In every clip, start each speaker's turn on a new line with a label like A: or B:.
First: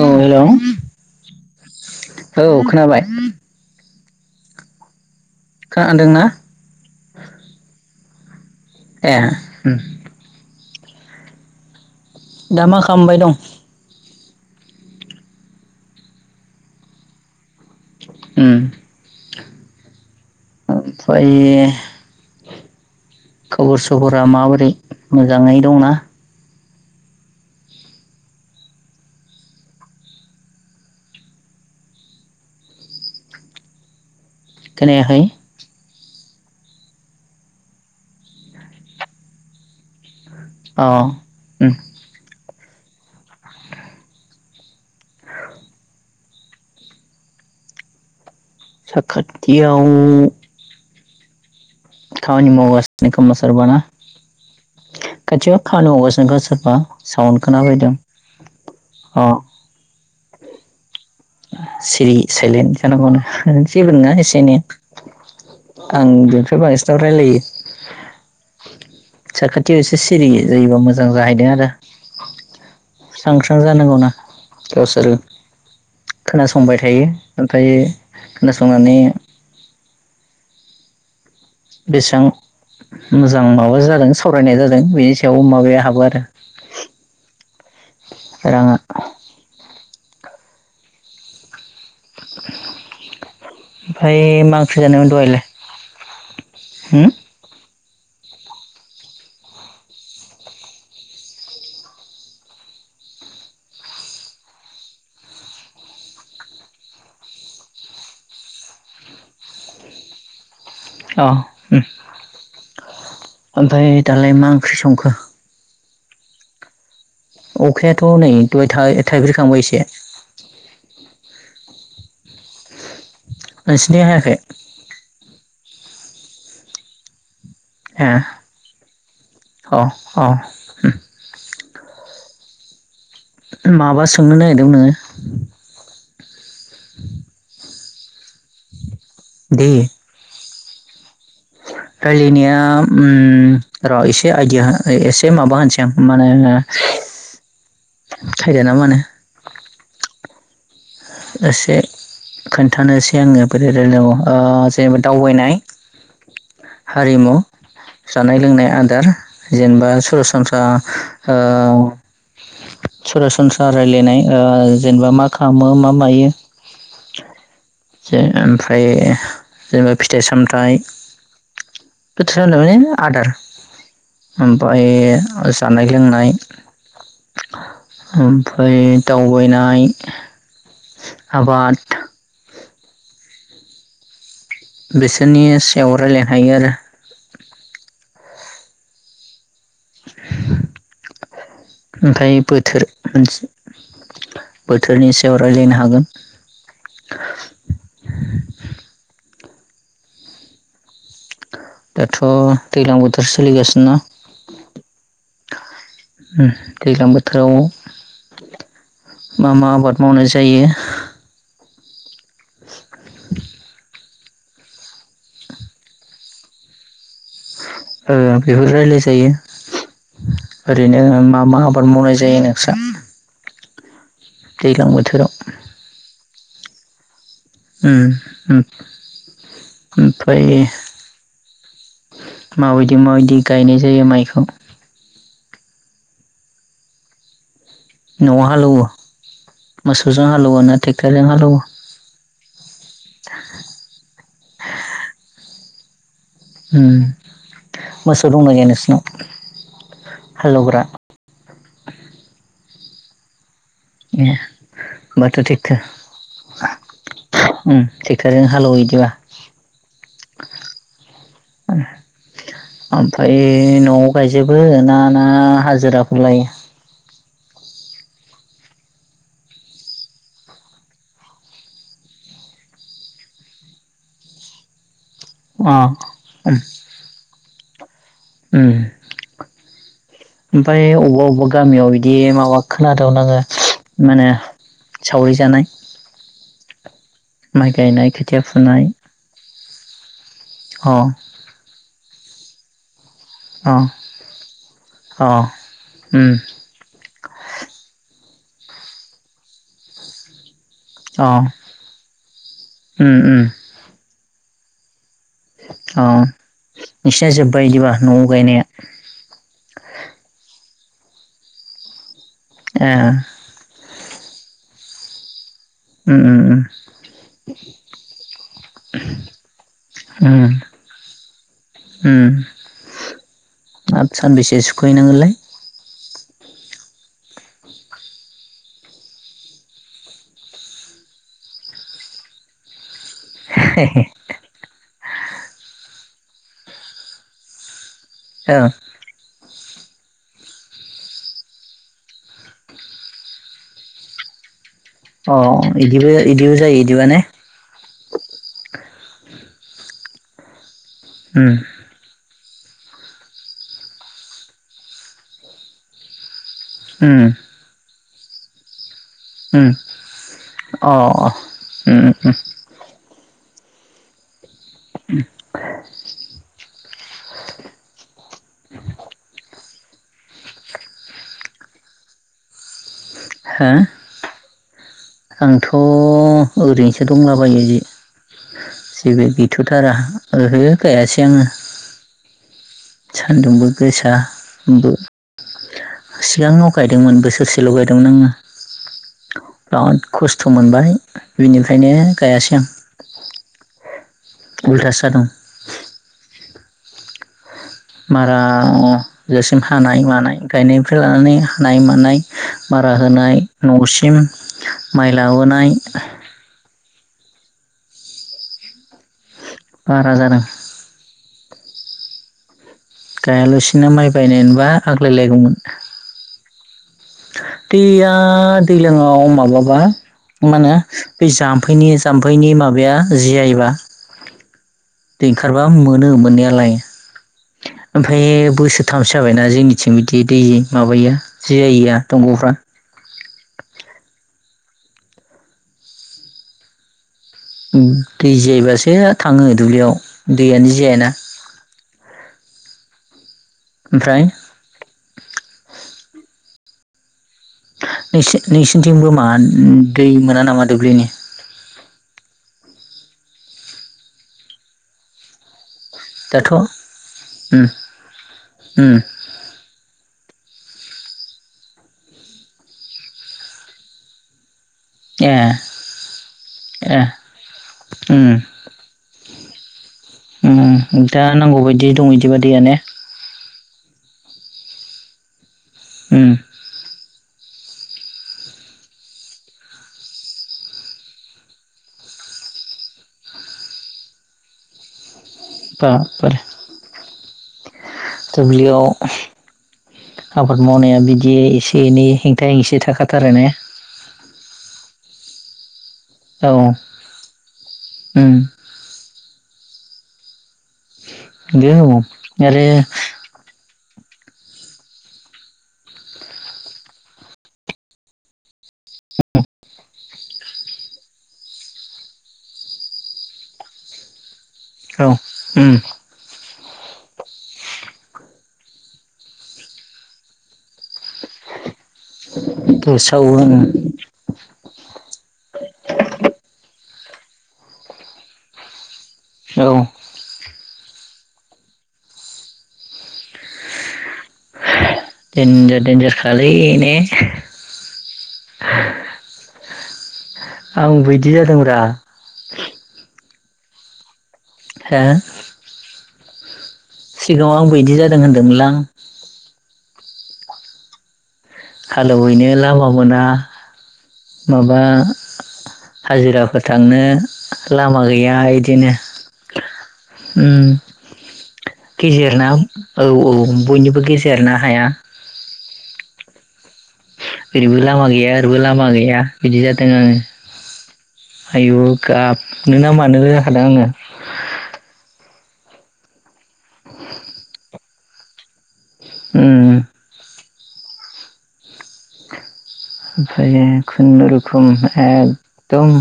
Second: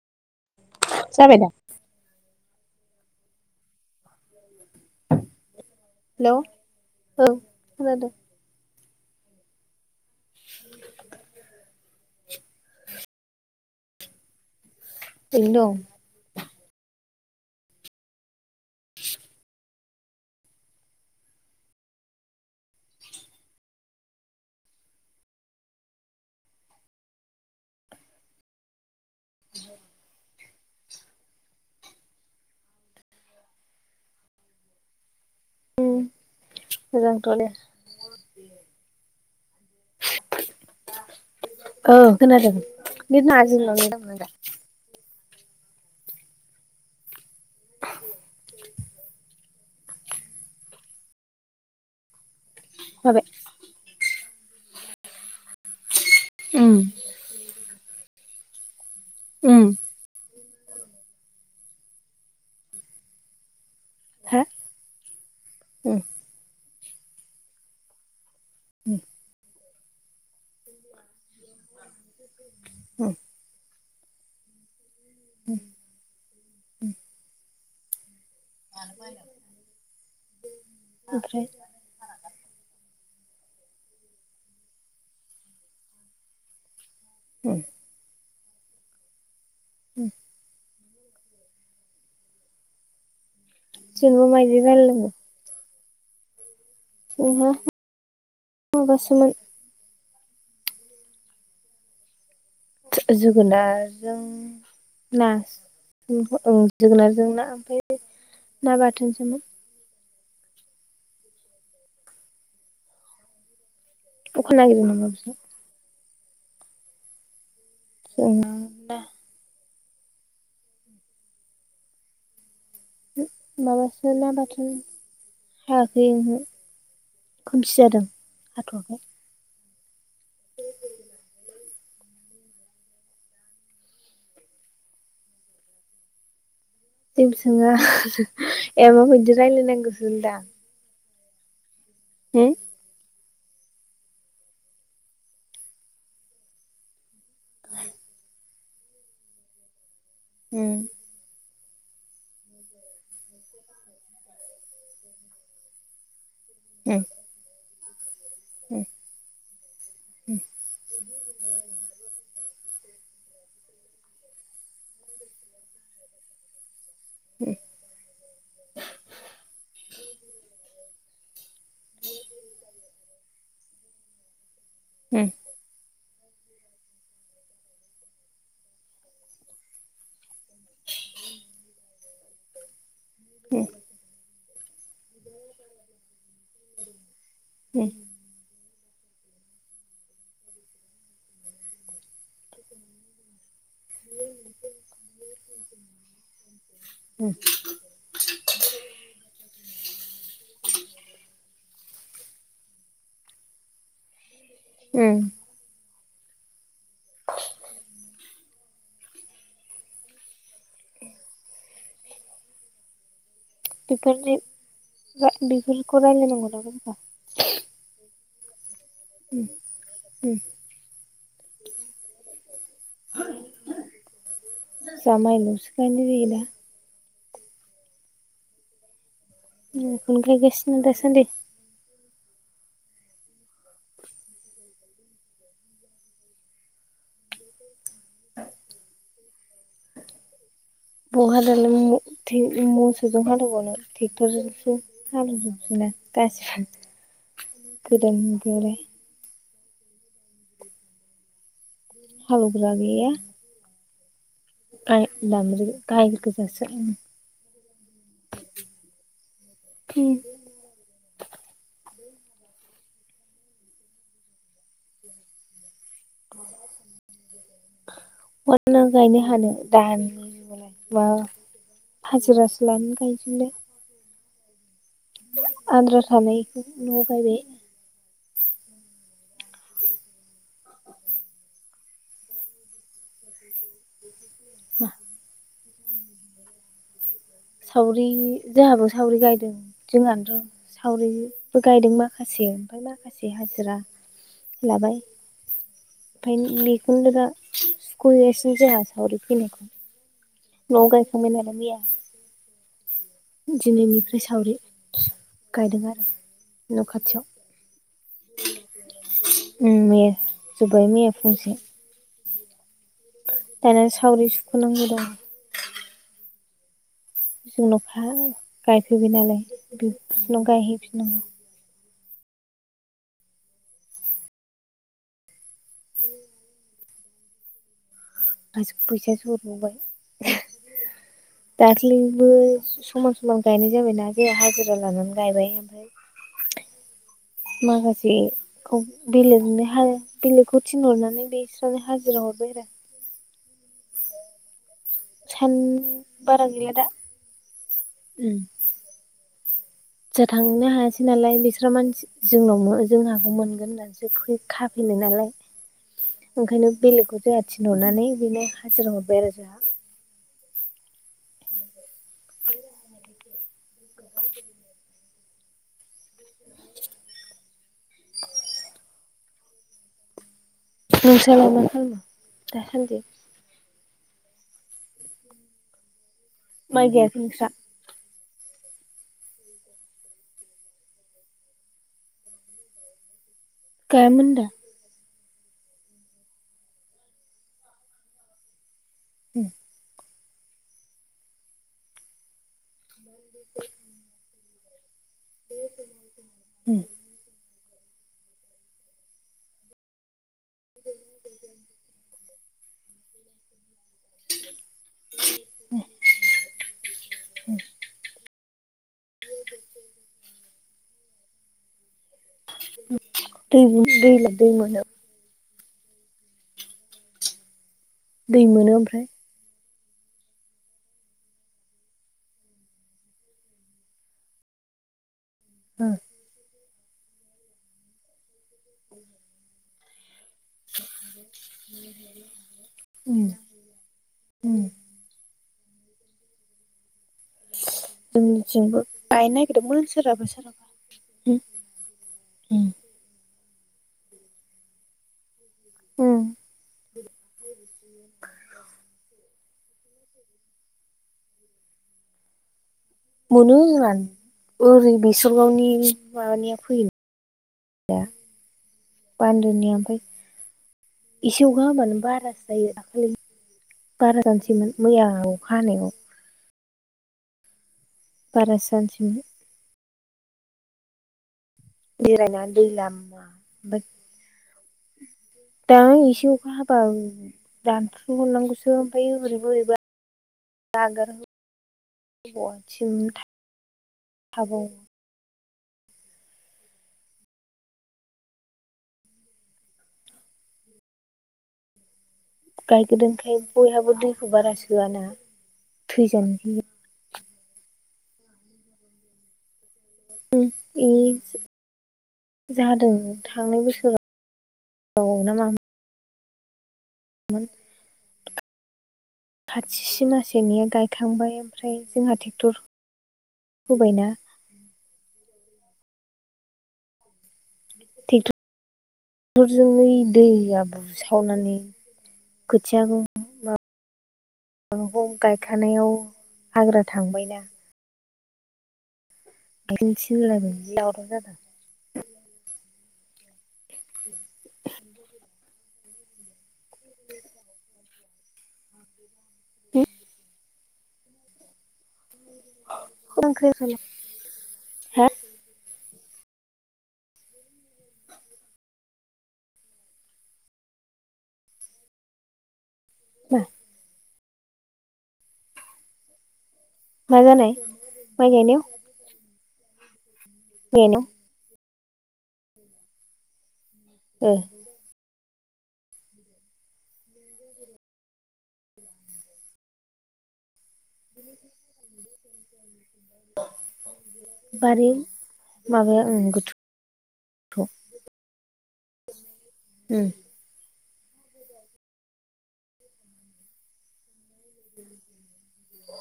A: औ हेलौ
B: जाबाय दा?
A: औ खोनाबाय खोनादोंना
B: हेलौ औ खोनादों
A: ए उम
B: [inaudible] [unintelligible]
A: दा मा खालामबाय दं
B: ऐनोदं
A: उम ओमफ्राय खबर सबरा माबोरै मोजांङै दंना
B: [inaudible] [unintelligible]
A: खोनायाखै
B: मोजां थ दे
A: अ उम
B: औ खोनादों [unintelligible]
A: साखाथि आव खामानि
B: माबाय
A: मावगासिनोखोमा सोरबा ना खाथियाव खामानि मावगासि खौ सोरबा
B: उम
A: साउड खोना बैदों अ
B: [inaudible] [unintelligible]
A: सिरि सायलेन जानांगौनो [unintelligible] जेबो नङा
B: हा
A: एसे एनै
B: उम
A: आं बेनिफ्राय बांसिनाव रायलायो
B: उम
A: साखाथि एसे सिरि जायोबा मोजां मोजां जाहैदों आरो
B: उम
A: स्रां स्रां जानांगौना सोर खोनासंबाय थायो ओमफ्राय खोनासंनानै
B: ओमफ्राय
A: बेसां मोजां माबा जादों सावरायनाय जादों बेनि सायाव माबाया हाबो आरो
B: औ
A: रां आ
B: [inaudible] [unintelligible] जेनेबा
A: ओमफ्राय
B: मायदि
A: मा ओंख्रि
B: रायलायनांगौ
A: जानायमोन दहायलाय होम
B: जोंहा माबासोमोन जोगोनार जों ना जोगोनारजों ना ओमफ्राय ना बाथोन सोमोन
A: अ उम ओमफाय दालाय मा
B: अखा
A: ओंख्रि
B: नागिरो नामा
A: संखो
B: बिसोर
A: अखाया' नै
B: जोंना ना
A: दाय थाइब्रैखांबाय एसे नोंसिनिथिं
B: माबासो ना
A: हायाखै
B: बाथोन [unintelligible] खोमसि जादों
A: ए
B: हाथवाखै
A: अ अ उम माबा सोंनो नागिरदों नोङो
B: जेबो सोंङा ए माबायदि रायलायनांगौसो होनदों आं
A: रायलाय नाया उम र' एसे आयडिया एसे माबा होनोसै आं माने थायद ना मा होनो
B: उम
A: एसे खोन्थानोसै आङो बोरैरायलायनांगौ ओ जेनेबा दावबायनाय।
B: उम
A: हारिमु। जानाय लोंनाय आदार जेनेबा सरासनस्रा ओ सरासनस्रा रायलायनाय ओ जेनेबा मा खामो मा मायो जे ओमफाय जेनेबा फिथाइ सामथाइ बोथोर [unintelligible] आदार ओमफाय
B: उम
A: जानाय लोंनाय। ओमफाय दावबायनाय आबाद
B: ओम।
A: बिसोरनि सायाव रायलाय हायो आरो।
B: ओम।
A: [inaudible] ओमफाय बोथोर मोनसे बोथोरनि सायाव रायलायनो हागोन।
B: ओम [unintelligible]
A: दाथ' दैलां बोथोर सोलिगासिनोना
B: ओम।
A: ओम दैलां बोथोराव मा मा आबाद मावनाय जायो? [inaudible]
B: बेदि बा बिफोरखौ रायलायनांगौ दां होमबा।
A: ओ बेबो रायलाय जायो
B: उम
A: ओरैनो मा मा आबाद मावनाय जायो नोंसा?
B: [inaudible] जा माइ लसो गायनाय जायो दा
A: ओम ओम।
B: ओम ओमफ्राय [unintelligible] दा सानदि
A: माबायदि माबायदि गायनाय जायो माइखौ? न'आव हालौवो मोसौजों हालौवोना
B: बहा दालाय मथि मोसौजों हालेवबावनो टेक्टरजोंसो हालेवो
A: ओम
B: गोदान
A: मोसौ दंना गैया
B: मुगायावलाय
A: नोंसिनाव? हालौग्रा।
B: हालौवग्रा गैया।
A: ए
B: गाय
A: बाथो
B: दामब्रि गाय गोजासो उम
A: टेकथो ओम टेक्ट'रजों हालौवो इदिबा
B: ओम।
A: ओम। ओमफाय न'आव गायजोबो ना ना हाजिराखो लायो?
B: बहा नो गायनो हानो [unintelligible] मा हाजिरासो लानानै गायफिनबाय
A: अ
B: आद्रा थानायखो न'आव गायबाय।
A: ओम ओमफाय अबा अबा गा गामियाव बिदि माबा खोनादो दाव आङो माने
B: मा
A: सावरि जानाय। माइ
B: सावरि
A: गायनाय खोथिया फुनाय
B: जाहाबो सावरि गायदों। जोंहाथ'
A: अ
B: सावरिबो गायदों माखासे ओमफाय मा माखासे
A: अ
B: हाजिरा लाबाय।
A: अ उम
B: ओमफाय बेखौनो दा सुखुगासिनो जोंहा सावरि फैनायखौ न आव गायखांबाय नालाय मैया।
A: ओम ओम।
B: बि सावरि गायदों आरो
A: औ
B: न' खाथियाव
A: नोंसिना जोब्बाय इदिबा? न' आव गायनाया।
B: उम मैया [unintelligible] मैया फुंसे।
A: ए
B: दाना सावरि सुख'नांगौ दं।
A: उम
B: जोंनावखा गायफैबाय नालाय
A: उम
B: बिसिनाव
A: उम
B: गायहैफिननांगौ।
A: आरो सानबेसे सुख'हैनांगोनलाय।
B: गासिबो फैसा जरबोबाय दाखलिबो समाज समान गायनाय जाबायना
A: औ
B: जेहा हाजिरा लानानै गायबाय ओमफ्राय माखासे बेखौ बिलेजोंनो बिलोखौ थिनहरनानै बेस्रावनो हाजिरा हरबाय आरो
A: अ
B: सान
A: इदिबो
B: बारा
A: इदिबो
B: गैला
A: जायो
B: दा
A: एदियाान ने।
B: जों थांनो हायासै नालाय
A: उम
B: बिस्रा मानसि जोंनाव जोंहा नाखौ मोनगोन होननानैसो फै खाफैनाय नालाय। ओंखायनो
A: उम
B: बेलेगखौ जोंहा थिनहरनानै बिनो हाजिर हरबाय आरो जोंहा।
A: उम अ ओम
B: [inaudible]
A: [inaudible]
B: नोंसोराव मा खालामो दासान्दि?
A: हो आंथ'
B: माइ
A: ओरैनोसो
B: गायाखै नोंस्रा
A: दंलाबायो जि जेबो गैथ'थारा ओहो गायासै आङो सान्दुंबो गोसा।
B: गायामोन दा
A: सिगाङाव गायदोंमोन बोसोरसेल' गायदोंमोन आङो
B: [inaudible]
A: बि खस्थ' मोनबाय बिनिफ्रायनो गायासै आं।
B: [inaudible]
A: उलथ सा दं।
B: [inaudible]
A: मारा जासिम हानाय मानाय गायनायनिफ्राय लानानै हानाय मानाय। मारा होनाय न'सिम माइ लाबोनाय।
B: [inaudible]
A: बारा जादों।
B: दै
A: गायालासिना माइ
B: दै दै
A: बायनायबा
B: मोनो
A: आग्लायलायगौमोन। दैया
B: दै मोनो ओमफ्राय
A: दैलाङाव माबाबा मा होनो बे जाम्फैनि जाम्फैनि माबाया जियायोबा। दै ओंखारबा मोनो मोननायालाय। ओमफ्राय बोसोरथामसो जाबायना जोंनिथिं। बिदि दैयै माबाया जि जायैया दंग'फ्रा।
B: उम [inaudible]
A: दै
B: जोंनिथिंबो
A: जायोबासो
B: गायनो
A: थाङो
B: नागिरदोंमोन
A: दुब्लियाव दैयानो जायाना।
B: ओम
A: ओमफ्राय
B: उम
A: नों नोंसिनिथिंबो मान दै मोना नामा दुब्लिनि
B: मोनो जोन ओरै बेसरगावनि
A: दाथ'
B: माबानिया
A: उम
B: फैयो
A: उम
B: बान्दोनिया ओमफ्राय एसे अखा होबानो बारासो जायो दाखालि बार जानसैमोन। मैया
A: ए
B: अखा हानायाव।
A: ए उम
B: बारासैजानोसै
A: उम दा नांगौ बायदि दं इदिबा
B: जिरायनानै
A: दैया
B: दै
A: ने।
B: लामा ओमफ्राय दां
A: उम
B: एसे अखा हाबा रानथ्र' हरनांगौसो ओमफ्राय बोरैबो बोरैबा नागार [unintelligible]
A: बा बारे। दुब्लियाव आबाद मावनाया बिदि एसे एनै हेंथा हेंसि थाखाथारो
B: गायगोदानखाय
A: ने
B: बयहाबो दैखौ बारा सोआना। थैजानो
A: औ
B: गियो।
A: उम।
B: [unintelligible]
A: नंगौ आरो
B: जादों थांनाय बोसोराव राव ना मा मोन? खाथि सिमासेनिया गायखांबाय। ओमफ्राय जोंहा ट्रेक्टर हुबायना।
A: औ उम।
B: टेकटरजों यै दैया बुसावनानै। खोथियाखौ
A: बुसावो ओ।
B: औ गायखानायाव हाग्रा थांबायना।
A: औ
B: [unintelligible] [inaudible]
A: देन्जार देन्जार खालै ने?
B: [inaudible]
A: आं बिदि जादोंब्रा।
B: [unintelligible]
A: हो? सिगाङाव आंबो इदि जादों होनदोंमोनलां। हालौ हैनो लामा मोना।
B: मा
A: माबा हाजिराफोर थांनो
B: मा जानाय
A: लामा
B: माइ
A: गैया
B: गायनायाव
A: इदिनो। उम
B: माइ गायनायाव
A: गेजेरना। औ औ बयनिबो
B: ओ
A: गेजेर ना हाया। ओरैबो लामा गैया ओरैबो लामा गैया बिदि जादों आङो। आयु! गाबनोना मानो जाखादों आङो।
B: बारि माबाया ओं गोथौथ'।
A: उम
B: [inaudible]
A: ओमफाय खुनुरुखुम एकदम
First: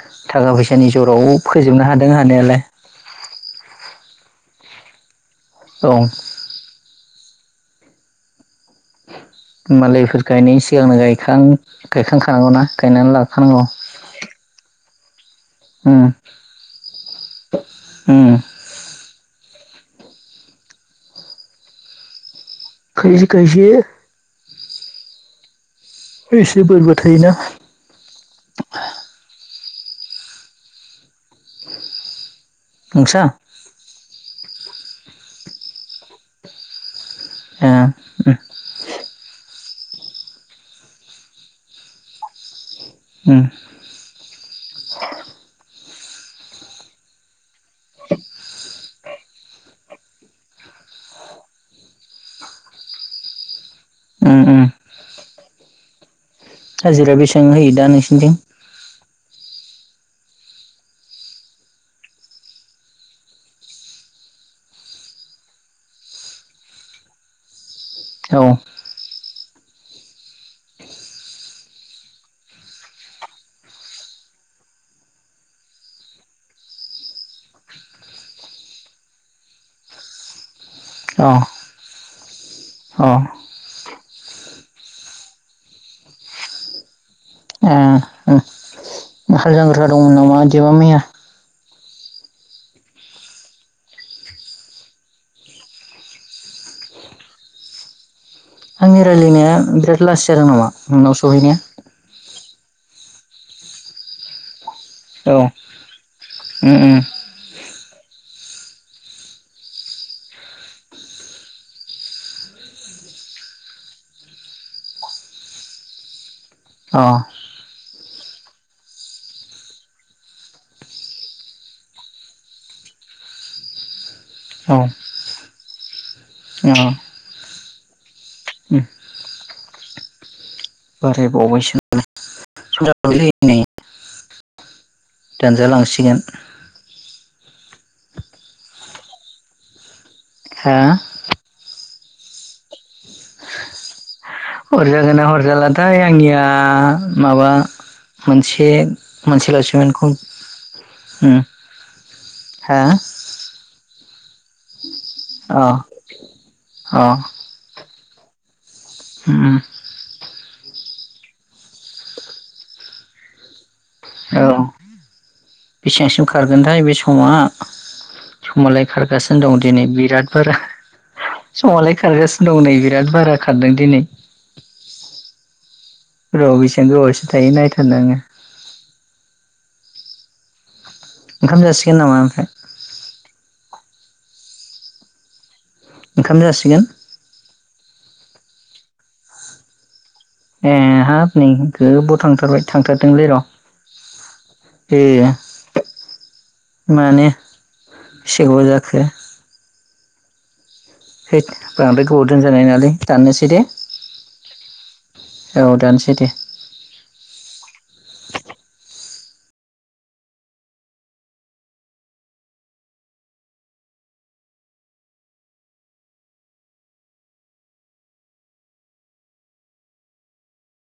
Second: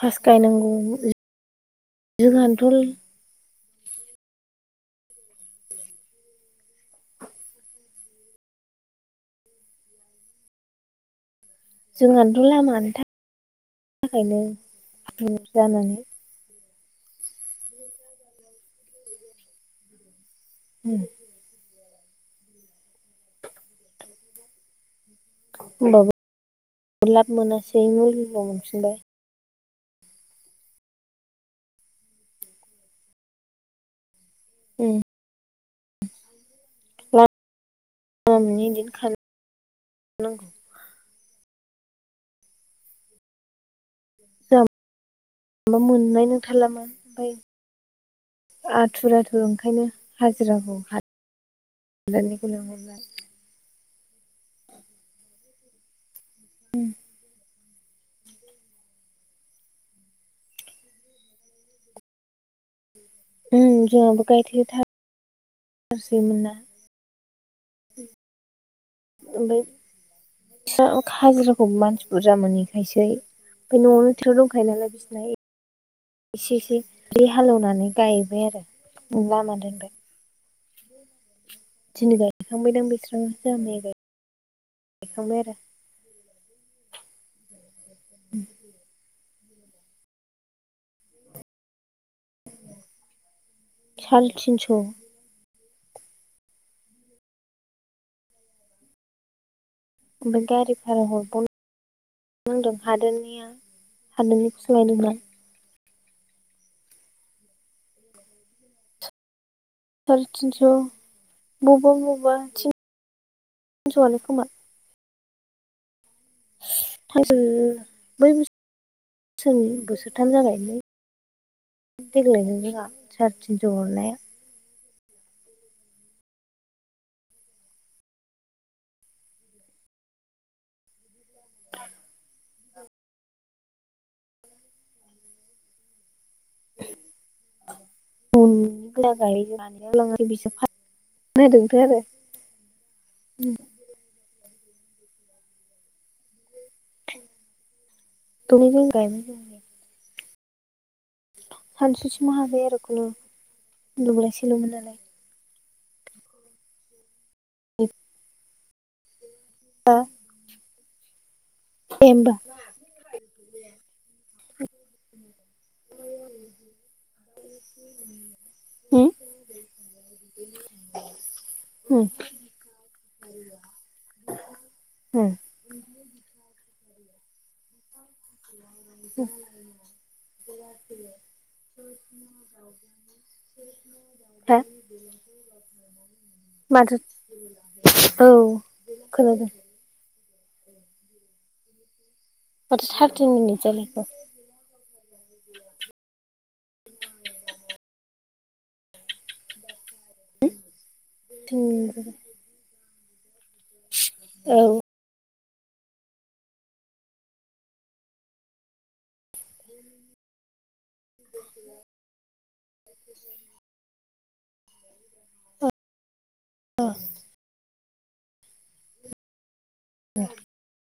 B: फार्स्ट
A: थाखा
B: गायनांगौ
A: फैसानि ज'राव फोजोबनो हादों हानायालाय।
B: जोंहानोथ'
A: औ। मालायफोर गायनायनि सिगांनो गायखां
B: जोंहानोथ'
A: गायखांखानांगौना
B: लामानि
A: गायनानै लाखानांगौ।
B: थाखायनो [unintelligible] जानानै।
A: उम उम।
B: [inaudible]
A: खायसे खायसे एसे बोरबो
B: होमबाबो लाब
A: थायोना
B: मोनासै मुलनिल'' मोनफिनबाय।
A: नोंसा?
B: उम।
A: एह उम।
B: नोंगौ।
A: [inaudible]
B: [unintelligible] मोननाय नोंथारलामोन ओमफाय आथुर आथु ओंखायनो हाजिराखौ [unintelligible] लिंहरनाय
A: ओम ओम। हाजिरा बेसेबां होयो दा नोंसिनिथिं?
B: उम जोंहाबो गायथे था फ [unintelligible] सोयोमोनना।
A: औ।
B: ओमफाय [unintelligible] हाजिराखौ मानसि बुरजा मोनिखायसै ओमफाय न'आवनो [unintelligible] दंखायो नालाय बिसिना इसे इसे रि हालेवनानै गायबाय आरो लामा दोनबाय।
A: अ।
B: दिनै गायखांबाय दां
A: अ
B: बिस्राबो जोहा मैया गाय गायखांबाय आरो
A: ए
B: [inaudible]
A: हाल जांख्रा दंमोन नामा इदिबा मैया?
B: सालथिनस'।
A: आंनि रायलायनाया बिराद लासै
B: ओमफ्राय
A: जादों नामा
B: गारि भारा
A: नोंनाव
B: हरबावनांगौ
A: सहैनाया?
B: नांदों हादोरनिया हादाननिखौसो लायदोंमोन लां।
A: औ उम उम।
B: साराय थिनस' बबा बबा थिन स'यानो खोमा। बै [unintelligible]
A: अ औ
B: बोसोरनि बोसोरथाम जाबायलै देग्लायजों जोंहा साराय थिनस' हरनाया।
A: अ उम बारायबावबायसो [unintelligible] नामा [unintelligible] दानजालांसिगोन।
B: [unintelligible]
A: हा
B: [unintelligible]
A: हरजागोनना हरजालाथाय आंनिया माबा मोनसे
B: दब्लायजों गायबाय
A: मोनसे
B: जोंनिया
A: लासमोनखम
B: सानसुसिम हाबाय आरो
A: हा
B: खुनुर खुम दब्लायसेल'मोन नालाय।
A: अ अ। होम
B: हा दे होमबा।
A: औ बेसेबांसिम खारगोनथाय बे समा समालाय
B: होम
A: खारगासिनो दं दिनै बिराद बारा समालाय
B: होम
A: खारगासिनो दं नै बिराद बारा खारदों दिनै।
B: होम
A: र' बेसेबां गोबावसिश थायो नायथारनो आङो
B: [inaudible]
A: ओंखाम जासिगोन नामा ओमफ्राय?
B: हो?
A: ओंखाम जासिगोन?
B: औ खोनादों।
A: ए हाब नोंनिखौ गोबुद थांथारबाय
B: माथो
A: थांथारदोंलै
B: थारटिन
A: र'
B: मिनिट जालायखो
A: ए मानि सेब' जाखो।
B: [inaudible]
A: हैद बांद्राय गोबाव दोनजानाय नङालै दाननोसै दे?
B: औ।
A: औ दानोसै दे।
B: [unintelligible] [inaudible] [inaudible]